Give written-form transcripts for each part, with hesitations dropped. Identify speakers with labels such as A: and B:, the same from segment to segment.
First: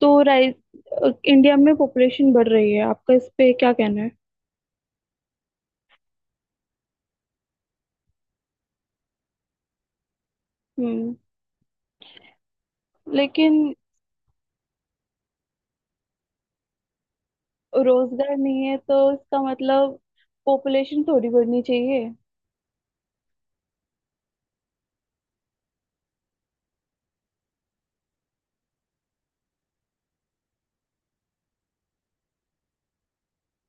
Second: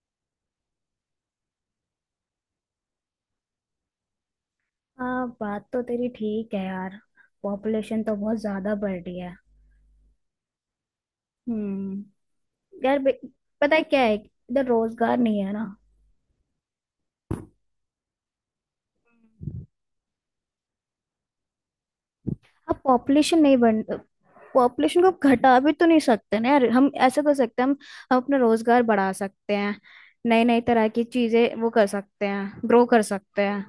A: तो rice India में population बढ़ रही है, आपका इस पे क्या कहना है?
B: हाँ, बात तो तेरी ठीक है यार। पॉपुलेशन तो बहुत ज्यादा बढ़ रही है।
A: हम्म।
B: हम्म। यार बे-
A: लेकिन
B: पता है क्या है, इधर रोजगार नहीं है ना।
A: रोजगार नहीं है तो इसका मतलब पॉपुलेशन थोड़ी बढ़नी चाहिए।
B: अब पॉपुलेशन नहीं बढ़, पॉपुलेशन को अब घटा भी तो नहीं सकते ना यार। हम ऐसा कर सकते हैं, हम अपना रोजगार बढ़ा सकते हैं। नई नई तरह की चीजें वो कर सकते हैं, ग्रो कर सकते हैं,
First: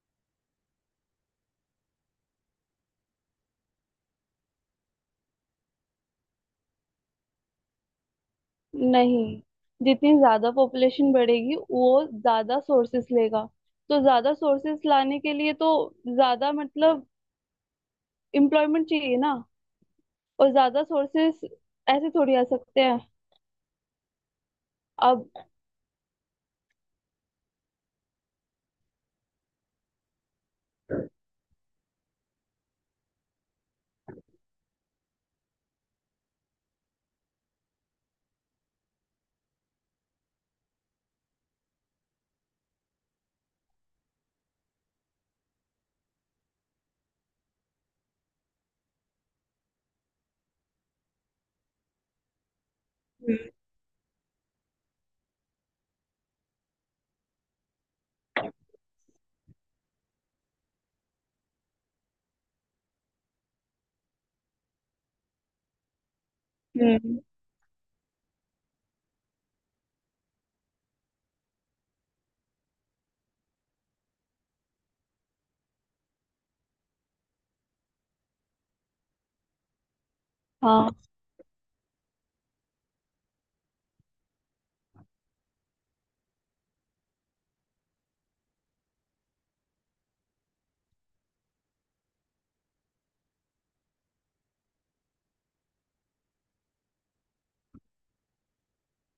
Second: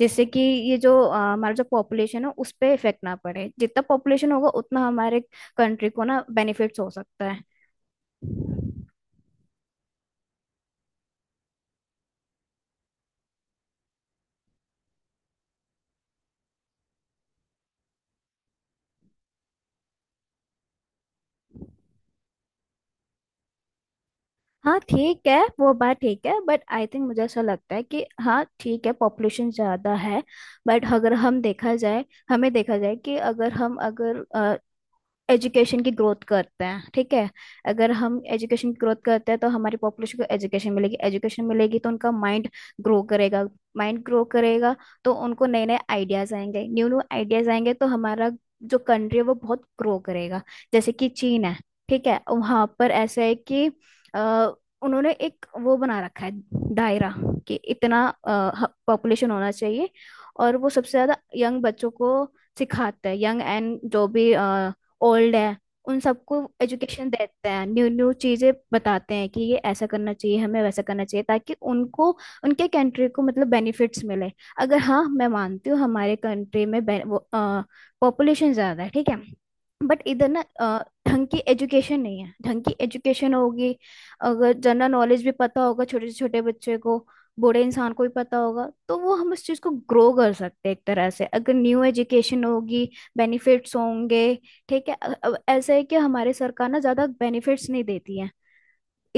B: जिससे कि ये जो हमारा जो पॉपुलेशन है उस पर इफेक्ट ना पड़े। जितना पॉपुलेशन होगा उतना हमारे कंट्री को ना बेनिफिट्स हो सकता है।
A: नहीं, जितनी ज्यादा पॉपुलेशन बढ़ेगी वो ज्यादा सोर्सेस लेगा। तो ज्यादा सोर्सेस लाने के लिए तो ज्यादा मतलब एम्प्लॉयमेंट चाहिए ना। और ज्यादा सोर्सेस ऐसे थोड़ी आ सकते हैं।
B: हाँ ठीक
A: अब।
B: है, वो बात ठीक है, बट आई थिंक, मुझे ऐसा लगता है कि हाँ ठीक है, पॉपुलेशन ज़्यादा है। बट अगर हम देखा जाए, हमें देखा जाए कि अगर हम अगर एजुकेशन की ग्रोथ करते हैं, ठीक है, अगर हम एजुकेशन की ग्रोथ करते हैं तो हमारी पॉपुलेशन को एजुकेशन मिलेगी। एजुकेशन मिलेगी तो उनका माइंड ग्रो करेगा। माइंड ग्रो करेगा तो उनको नए नए आइडियाज आएंगे। न्यू न्यू आइडियाज आएंगे तो हमारा जो कंट्री है वो बहुत ग्रो करेगा। जैसे कि चीन है, ठीक है, वहां पर ऐसा है
A: हम्म
B: कि अ, उन्होंने एक वो बना रखा है, दायरा, कि इतना पॉपुलेशन होना चाहिए। और वो सबसे ज्यादा यंग बच्चों को सिखाते हैं, यंग एंड जो भी ओल्ड है, उन सबको एजुकेशन
A: हम्म,
B: देते हैं। न्यू न्यू चीजें बताते हैं कि ये ऐसा करना चाहिए, हमें वैसा करना चाहिए, ताकि उनको, उनके कंट्री को मतलब बेनिफिट्स मिले। अगर हाँ, मैं मानती हूँ हमारे कंट्री में पॉपुलेशन ज्यादा है, ठीक है, बट इधर ना
A: हाँ।
B: ढंग की एजुकेशन नहीं है। ढंग की एजुकेशन होगी, अगर जनरल नॉलेज भी पता होगा छोटे से छोटे बच्चे को, बूढ़े इंसान को भी पता होगा, तो वो हम उस चीज़ को ग्रो कर सकते हैं एक तरह से। अगर न्यू एजुकेशन होगी, बेनिफिट्स होंगे। ठीक है, अब ऐसा है कि हमारे सरकार ना ज्यादा बेनिफिट्स नहीं देती है,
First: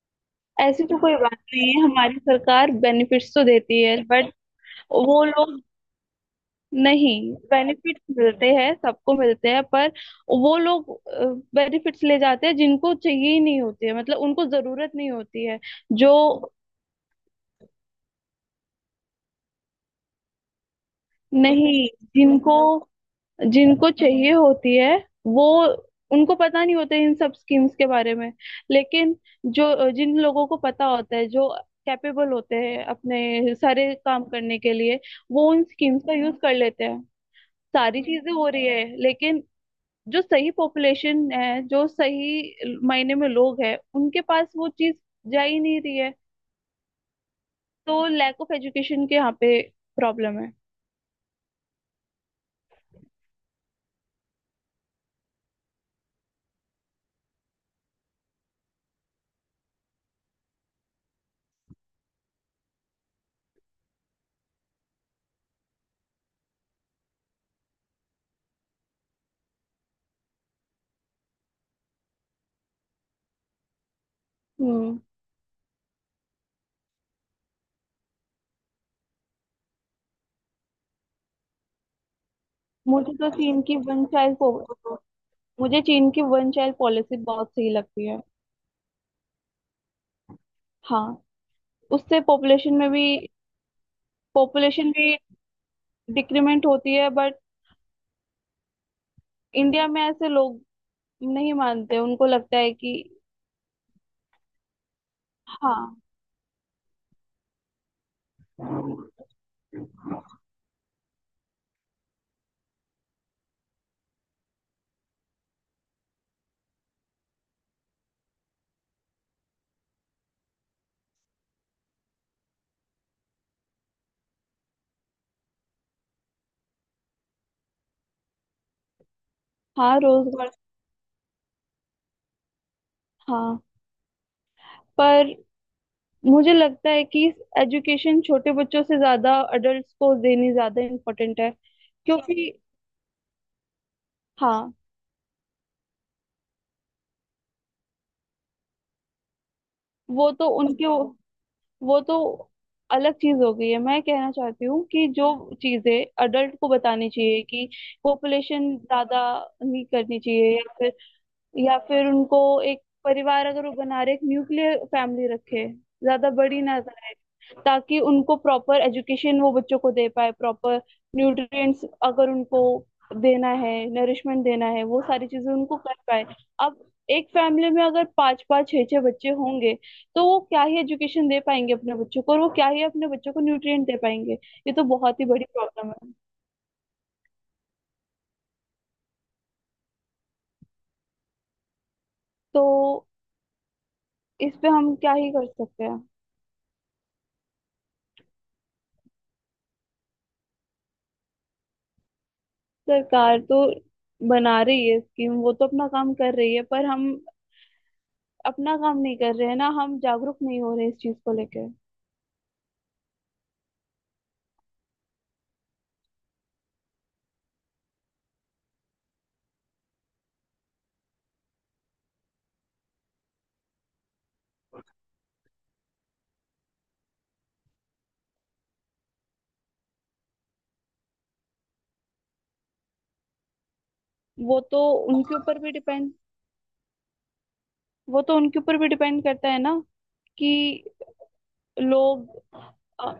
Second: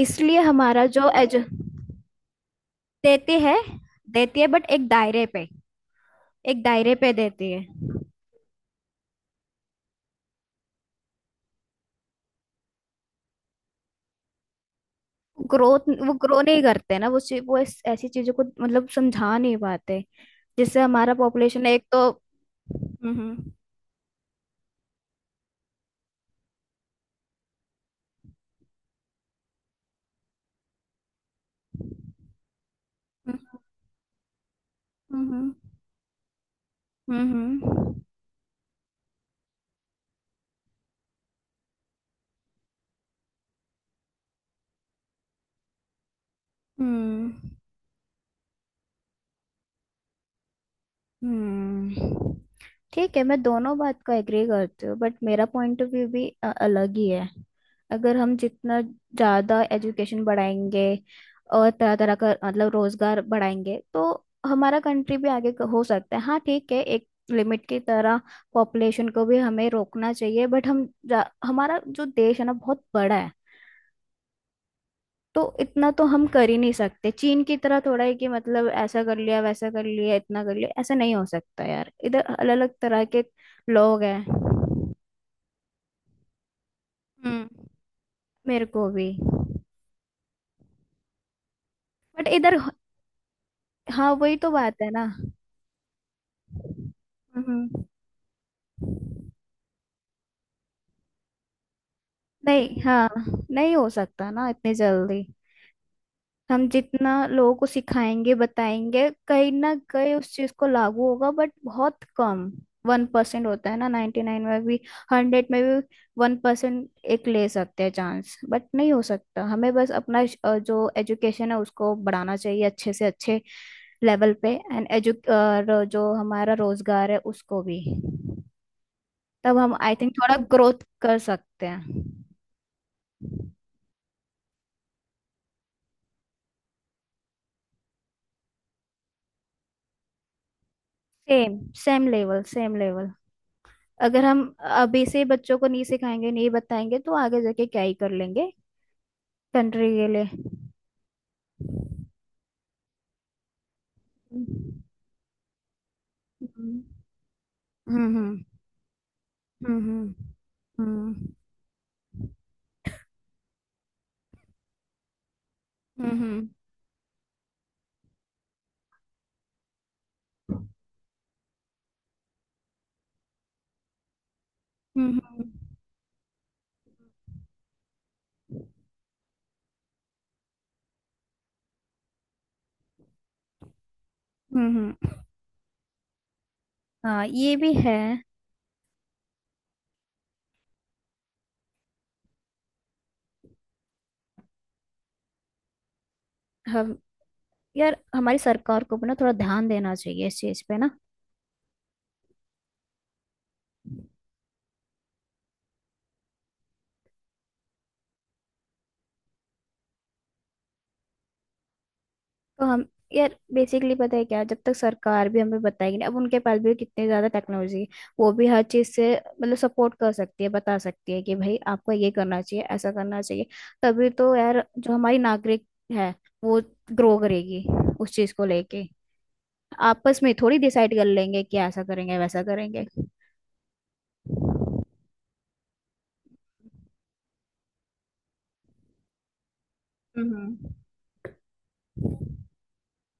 B: इसलिए
A: ऐसी
B: हमारा
A: तो
B: जो
A: कोई बात
B: एज,
A: नहीं है, हमारी सरकार बेनिफिट्स
B: देती
A: तो
B: है,
A: देती है बट
B: देती है बट एक
A: वो
B: दायरे पे,
A: लोग।
B: एक दायरे पे
A: नहीं,
B: देती है।
A: बेनिफिट्स मिलते हैं, सबको मिलते हैं, पर वो लोग बेनिफिट्स ले जाते हैं जिनको चाहिए ही नहीं होती है, मतलब उनको जरूरत नहीं होती है।
B: ग्रोथ,
A: जो
B: वो ग्रो नहीं करते ना। वो ऐसी चीजों को मतलब समझा नहीं पाते, जिससे हमारा पॉपुलेशन एक
A: नहीं,
B: तो
A: जिनको
B: हम्म।
A: जिनको चाहिए होती है वो, उनको पता नहीं होता है इन सब स्कीम्स के बारे में। लेकिन जो जिन लोगों को पता होता है, जो कैपेबल होते हैं
B: हम्म,
A: अपने सारे काम करने के लिए,
B: हम्म,
A: वो
B: हम्म,
A: उन स्कीम्स का यूज कर लेते हैं।
B: हम्म, हम्म,
A: सारी चीजें हो रही है, लेकिन जो सही पॉपुलेशन है, जो सही मायने में लोग हैं, उनके पास वो चीज जा ही नहीं रही है।
B: हम्म।
A: तो लैक ऑफ एजुकेशन के, यहाँ पे प्रॉब्लम है।
B: हम्म, ठीक है, मैं दोनों बात को एग्री करती हूँ, बट मेरा पॉइंट ऑफ व्यू भी अलग ही है। अगर हम जितना ज़्यादा एजुकेशन बढ़ाएंगे और तरह तरह का मतलब रोजगार बढ़ाएंगे, तो हमारा कंट्री भी आगे हो सकता है। हाँ ठीक है, एक लिमिट की तरह पॉपुलेशन को भी हमें रोकना चाहिए, बट हम हमारा जो देश है ना बहुत बड़ा है,
A: हम्म।
B: तो इतना तो हम कर ही नहीं सकते। चीन की तरह थोड़ा है कि मतलब ऐसा कर लिया, वैसा कर लिया, इतना कर लिया, ऐसा नहीं हो सकता यार। इधर अलग अलग तरह
A: मुझे
B: के
A: तो चीन की
B: लोग
A: वन चाइल्ड,
B: हैं।
A: मुझे चीन की वन चाइल्ड पॉलिसी बहुत
B: हम्म।
A: सही लगती है।
B: मेरे को भी।
A: हाँ। उससे
B: बट इधर,
A: पॉपुलेशन में भी,
B: हाँ वही तो बात है
A: पॉपुलेशन
B: ना।
A: भी डिक्रीमेंट होती है, बट
B: हम्म।
A: इंडिया में ऐसे लोग नहीं मानते, उनको लगता है
B: नहीं,
A: कि।
B: हाँ, नहीं हो सकता ना इतनी जल्दी।
A: हाँ।
B: हम जितना लोगों को सिखाएंगे बताएंगे, कहीं ना कहीं उस चीज को लागू होगा, बट बहुत कम। 1% होता है ना, 99 में भी, 100 में भी 1%। एक ले सकते हैं चांस, बट नहीं हो सकता। हमें बस अपना जो एजुकेशन है उसको बढ़ाना चाहिए अच्छे से अच्छे लेवल पे, एंड एजु, और जो हमारा रोजगार है उसको भी, तब हम आई
A: हाँ
B: थिंक थोड़ा
A: रोजगार।
B: ग्रोथ कर सकते हैं।
A: हाँ, पर मुझे लगता है कि एजुकेशन छोटे बच्चों से ज्यादा अडल्ट्स को देनी ज्यादा इम्पोर्टेंट है।
B: सेम, सेम लेवल,
A: क्योंकि,
B: सेम लेवल। अगर हम
A: हाँ।
B: अभी से बच्चों को नहीं सिखाएंगे, नहीं बताएंगे, तो आगे जाके क्या ही कर लेंगे कंट्री के लिए।
A: वो तो उनके, वो तो अलग चीज हो गई है। मैं कहना चाहती
B: हम्म,
A: हूँ कि जो चीजें अडल्ट को बतानी चाहिए कि
B: हम्म,
A: पॉपुलेशन ज्यादा नहीं
B: हम्म,
A: करनी चाहिए, या फिर
B: हम्म,
A: या फिर उनको, एक परिवार अगर वो बना रहे एक न्यूक्लियर फैमिली रखे, ज्यादा
B: हम्म,
A: बड़ी ना, ताकि उनको प्रॉपर एजुकेशन वो बच्चों को दे पाए, प्रॉपर न्यूट्रिएंट्स अगर उनको देना है, नरिशमेंट देना है, वो
B: हम्म।
A: सारी चीजें उनको कर पाए। अब, एक फैमिली में अगर पांच पांच छह छह बच्चे होंगे, तो वो क्या ही एजुकेशन दे पाएंगे अपने बच्चों को, और वो क्या ही अपने बच्चों को न्यूट्रिएंट दे पाएंगे। ये तो
B: हम्म,
A: बहुत ही बड़ी प्रॉब्लम है।
B: हाँ ये भी है।
A: तो इस पे हम क्या ही कर सकते हैं।
B: हम, यार हमारी सरकार को भी ना थोड़ा ध्यान देना चाहिए इस चीज पे ना।
A: सरकार तो बना रही है स्कीम, वो तो अपना काम कर रही है, पर हम अपना काम नहीं कर रहे हैं ना, हम जागरूक नहीं हो रहे इस चीज को लेके।
B: तो हम, यार बेसिकली पता है क्या, जब तक सरकार भी हमें बताएगी ना। अब उनके पास भी कितनी ज्यादा टेक्नोलॉजी है, वो भी हर चीज से मतलब सपोर्ट कर सकती है, बता सकती है कि भाई आपको ये करना चाहिए, ऐसा करना चाहिए, तभी तो यार जो हमारी नागरिक है वो ग्रो करेगी उस चीज को लेके। आपस में थोड़ी डिसाइड कर लेंगे कि ऐसा करेंगे, वैसा करेंगे।
A: वो तो उनके ऊपर भी डिपेंड, वो तो उनके ऊपर भी डिपेंड करता है ना, कि
B: हम्म,
A: लोग अ,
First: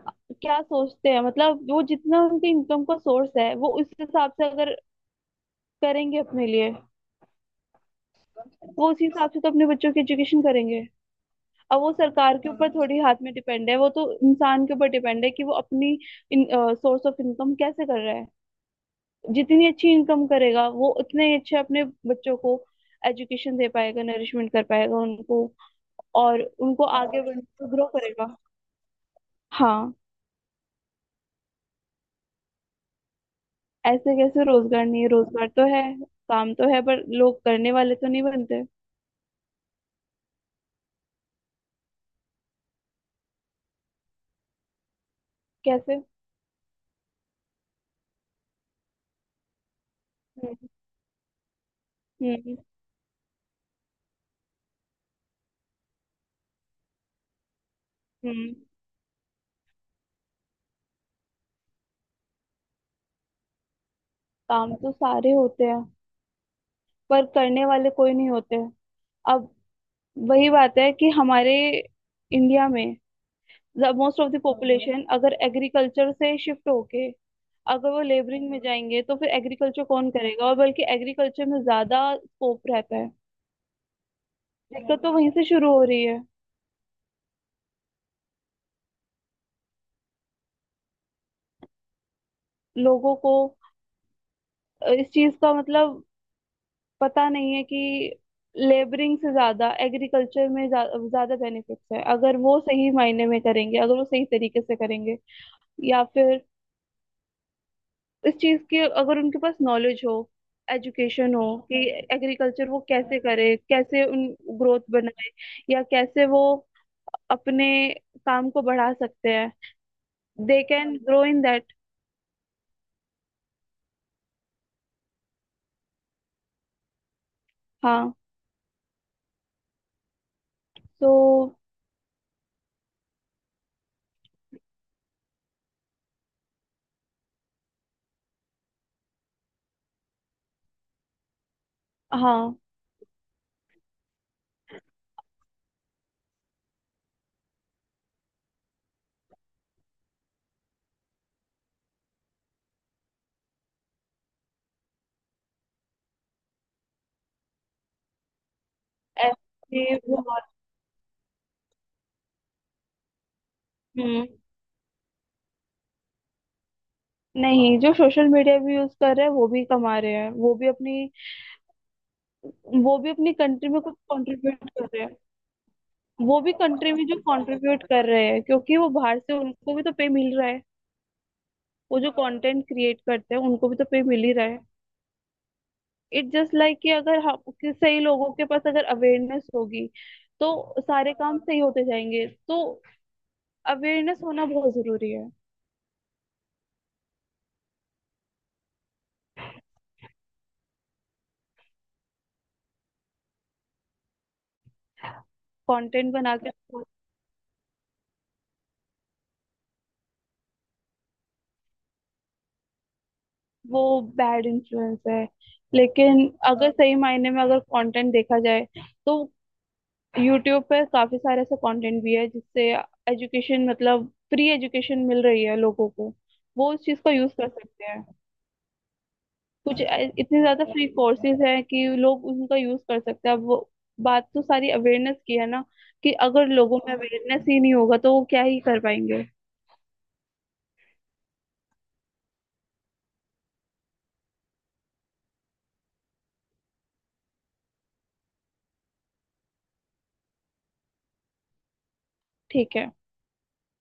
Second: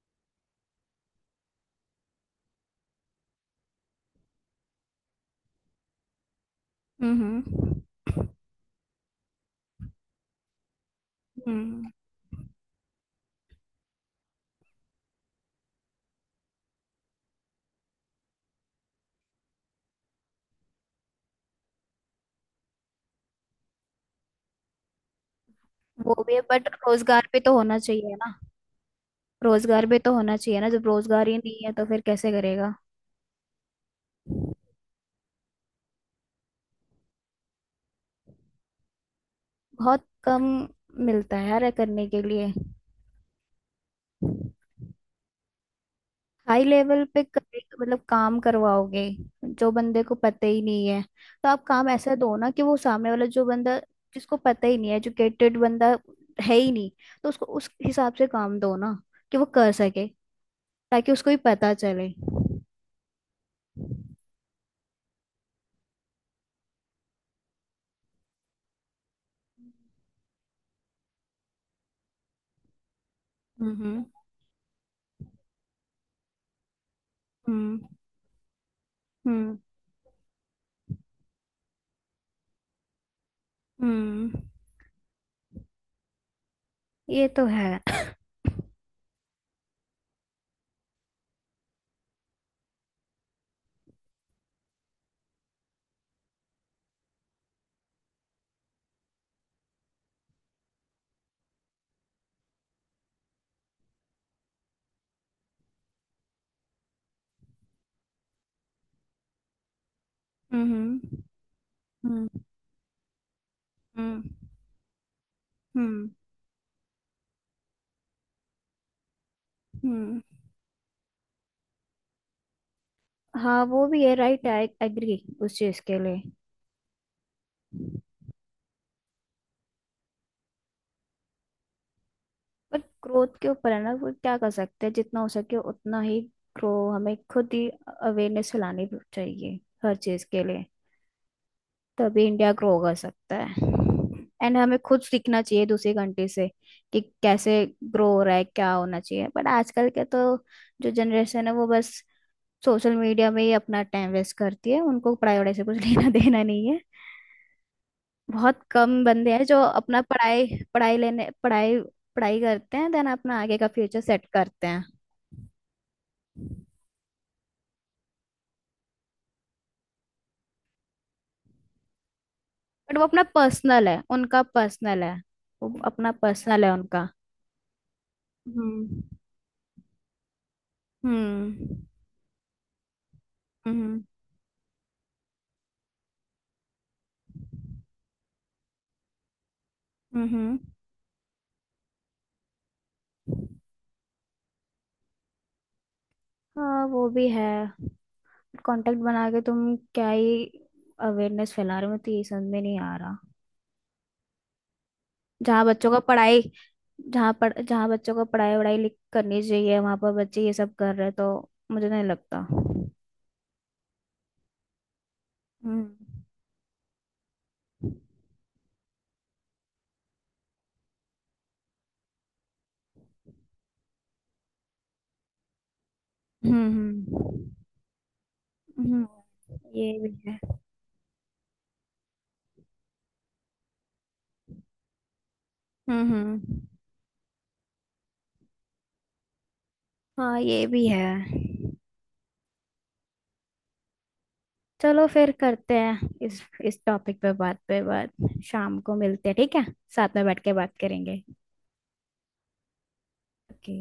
A: क्या सोचते हैं, मतलब वो जितना उनके इनकम का सोर्स है, वो उस हिसाब से अगर करेंगे अपने लिए,
B: हम्म,
A: वो उसी हिसाब से तो अपने बच्चों की एजुकेशन करेंगे। अब
B: हम्म।
A: वो सरकार के ऊपर थोड़ी हाथ में डिपेंड है, वो तो इंसान के ऊपर डिपेंड है कि वो अपनी सोर्स ऑफ इनकम कैसे कर रहा है। जितनी अच्छी इनकम करेगा, वो उतने ही अच्छे अपने बच्चों को एजुकेशन दे पाएगा, नरिशमेंट कर पाएगा उनको,
B: वो भी है,
A: और
B: बट
A: उनको आगे
B: रोजगार भी तो
A: बढ़।
B: होना चाहिए ना। रोजगार
A: हाँ।
B: भी तो होना चाहिए ना, जब रोजगार ही नहीं है तो फिर कैसे करेगा।
A: ऐसे कैसे रोजगार नहीं है? रोजगार तो है, काम तो है, पर लोग करने वाले तो नहीं बनते।
B: बहुत कम मिलता है यार करने के लिए।
A: कैसे?
B: हाई लेवल पे मतलब काम करवाओगे जो बंदे को पता
A: हम्म
B: ही नहीं है। तो आप काम ऐसा दो ना
A: हम्म
B: कि वो सामने वाला जो बंदा, जिसको पता ही नहीं है, एजुकेटेड बंदा है ही नहीं, तो उसको उस हिसाब से
A: हम्म
B: काम दो ना कि वो कर सके, ताकि उसको भी पता चले।
A: काम तो सारे होते हैं, पर करने वाले कोई नहीं होते। अब वही बात है कि हमारे इंडिया में
B: हम्म,
A: मोस्ट ऑफ द पॉपुलेशन अगर एग्रीकल्चर से शिफ्ट होके,
B: हम्म,
A: अगर वो लेबरिंग में जाएंगे, तो फिर
B: हम्म,
A: एग्रीकल्चर कौन करेगा, और बल्कि एग्रीकल्चर में ज्यादा स्कोप रहता है।
B: हम्म।
A: दिक्कत तो वहीं से शुरू हो रही है।
B: ये तो है।
A: लोगों को इस चीज का मतलब पता नहीं है कि लेबरिंग से ज्यादा एग्रीकल्चर में ज्यादा बेनिफिट्स है, अगर वो सही मायने में करेंगे, अगर वो सही तरीके से करेंगे, या फिर इस चीज की अगर उनके पास नॉलेज हो,
B: हम्म,
A: एजुकेशन हो, कि
B: हम्म,
A: एग्रीकल्चर वो कैसे करे, कैसे
B: हम्म,
A: उन ग्रोथ बनाए, या
B: हम्म,
A: कैसे वो अपने काम को बढ़ा सकते हैं।
B: हम्म।
A: They can grow in that.
B: हाँ वो भी है, राइट, आई एग्री उस चीज के लिए।
A: हाँ, सो।
B: पर ग्रोथ के ऊपर है ना, वो क्या कर सकते हैं, जितना हो सके उतना ही ग्रो। हमें खुद ही अवेयरनेस फैलानी चाहिए हर चीज के लिए, तभी इंडिया
A: हाँ,
B: ग्रो कर सकता है। एंड हमें खुद सीखना चाहिए दूसरी कंट्री से कि कैसे ग्रो हो रहा है, क्या होना चाहिए। बट आजकल के तो जो जनरेशन है वो बस सोशल मीडिया में ही अपना टाइम वेस्ट करती है। उनको पढ़ाई वढ़ाई से कुछ लेना देना नहीं है। बहुत कम बंदे हैं जो
A: ऐसे
B: अपना
A: बहुत।
B: पढ़ाई पढ़ाई लेने पढ़ाई पढ़ाई करते हैं, देन अपना आगे का फ्यूचर सेट
A: हम्म।
B: करते हैं।
A: नहीं, जो सोशल मीडिया भी यूज कर रहे हैं, वो भी कमा रहे हैं, वो भी अपनी वो
B: बट वो
A: भी
B: अपना
A: अपनी कंट्री में
B: पर्सनल है,
A: कुछ
B: उनका
A: कंट्रीब्यूट कर
B: पर्सनल
A: रहे
B: है।
A: हैं।
B: वो अपना
A: वो भी
B: पर्सनल है,
A: कंट्री में
B: उनका,
A: जो कंट्रीब्यूट कर रहे हैं, क्योंकि वो
B: हम्म,
A: बाहर से उनको भी तो पे मिल रहा है।
B: हम्म,
A: वो जो कंटेंट क्रिएट करते हैं, उनको भी तो
B: हम्म,
A: पे मिल ही रहा है। इट जस्ट लाइक कि, अगर हम कि सही लोगों के पास अगर अवेयरनेस होगी,
B: हम्म।
A: तो सारे काम सही होते जाएंगे। तो अवेयरनेस होना बहुत जरूरी है।
B: हाँ वो भी है। कांटेक्ट बना के तुम क्या ही अवेयरनेस फैला रहे हो, मैं तो यही समझ में नहीं आ रहा। जहाँ बच्चों का
A: कंटेंट बना
B: पढ़ाई,
A: के।
B: जहाँ पढ़, जहाँ बच्चों का पढ़ाई वढ़ाई लिख करनी चाहिए, वहाँ पर बच्चे ये सब कर रहे हैं, तो मुझे नहीं लगता।
A: वो बैड इन्फ्लुएंस है, लेकिन
B: हम्म,
A: अगर सही मायने में अगर कंटेंट देखा जाए, तो यूट्यूब पे काफी सारे ऐसा कंटेंट भी है जिससे एजुकेशन, मतलब फ्री एजुकेशन मिल रही है लोगों को। वो उस चीज का
B: हम्म,
A: यूज कर सकते हैं।
B: हम्म,
A: कुछ
B: ये भी है।
A: इतने ज्यादा फ्री कोर्सेज हैं कि लोग उनका यूज कर सकते हैं। अब वो, बात तो सारी अवेयरनेस की है ना,
B: हम्म,
A: कि अगर
B: हम्म,
A: लोगों में अवेयरनेस ही नहीं होगा तो वो क्या ही कर पाएंगे।
B: हाँ ये भी है। चलो फिर करते हैं इस टॉपिक पे बात, पे बात। शाम को मिलते हैं, ठीक है। साथ में बैठ के बात करेंगे।
A: ठीक है।
B: ओके।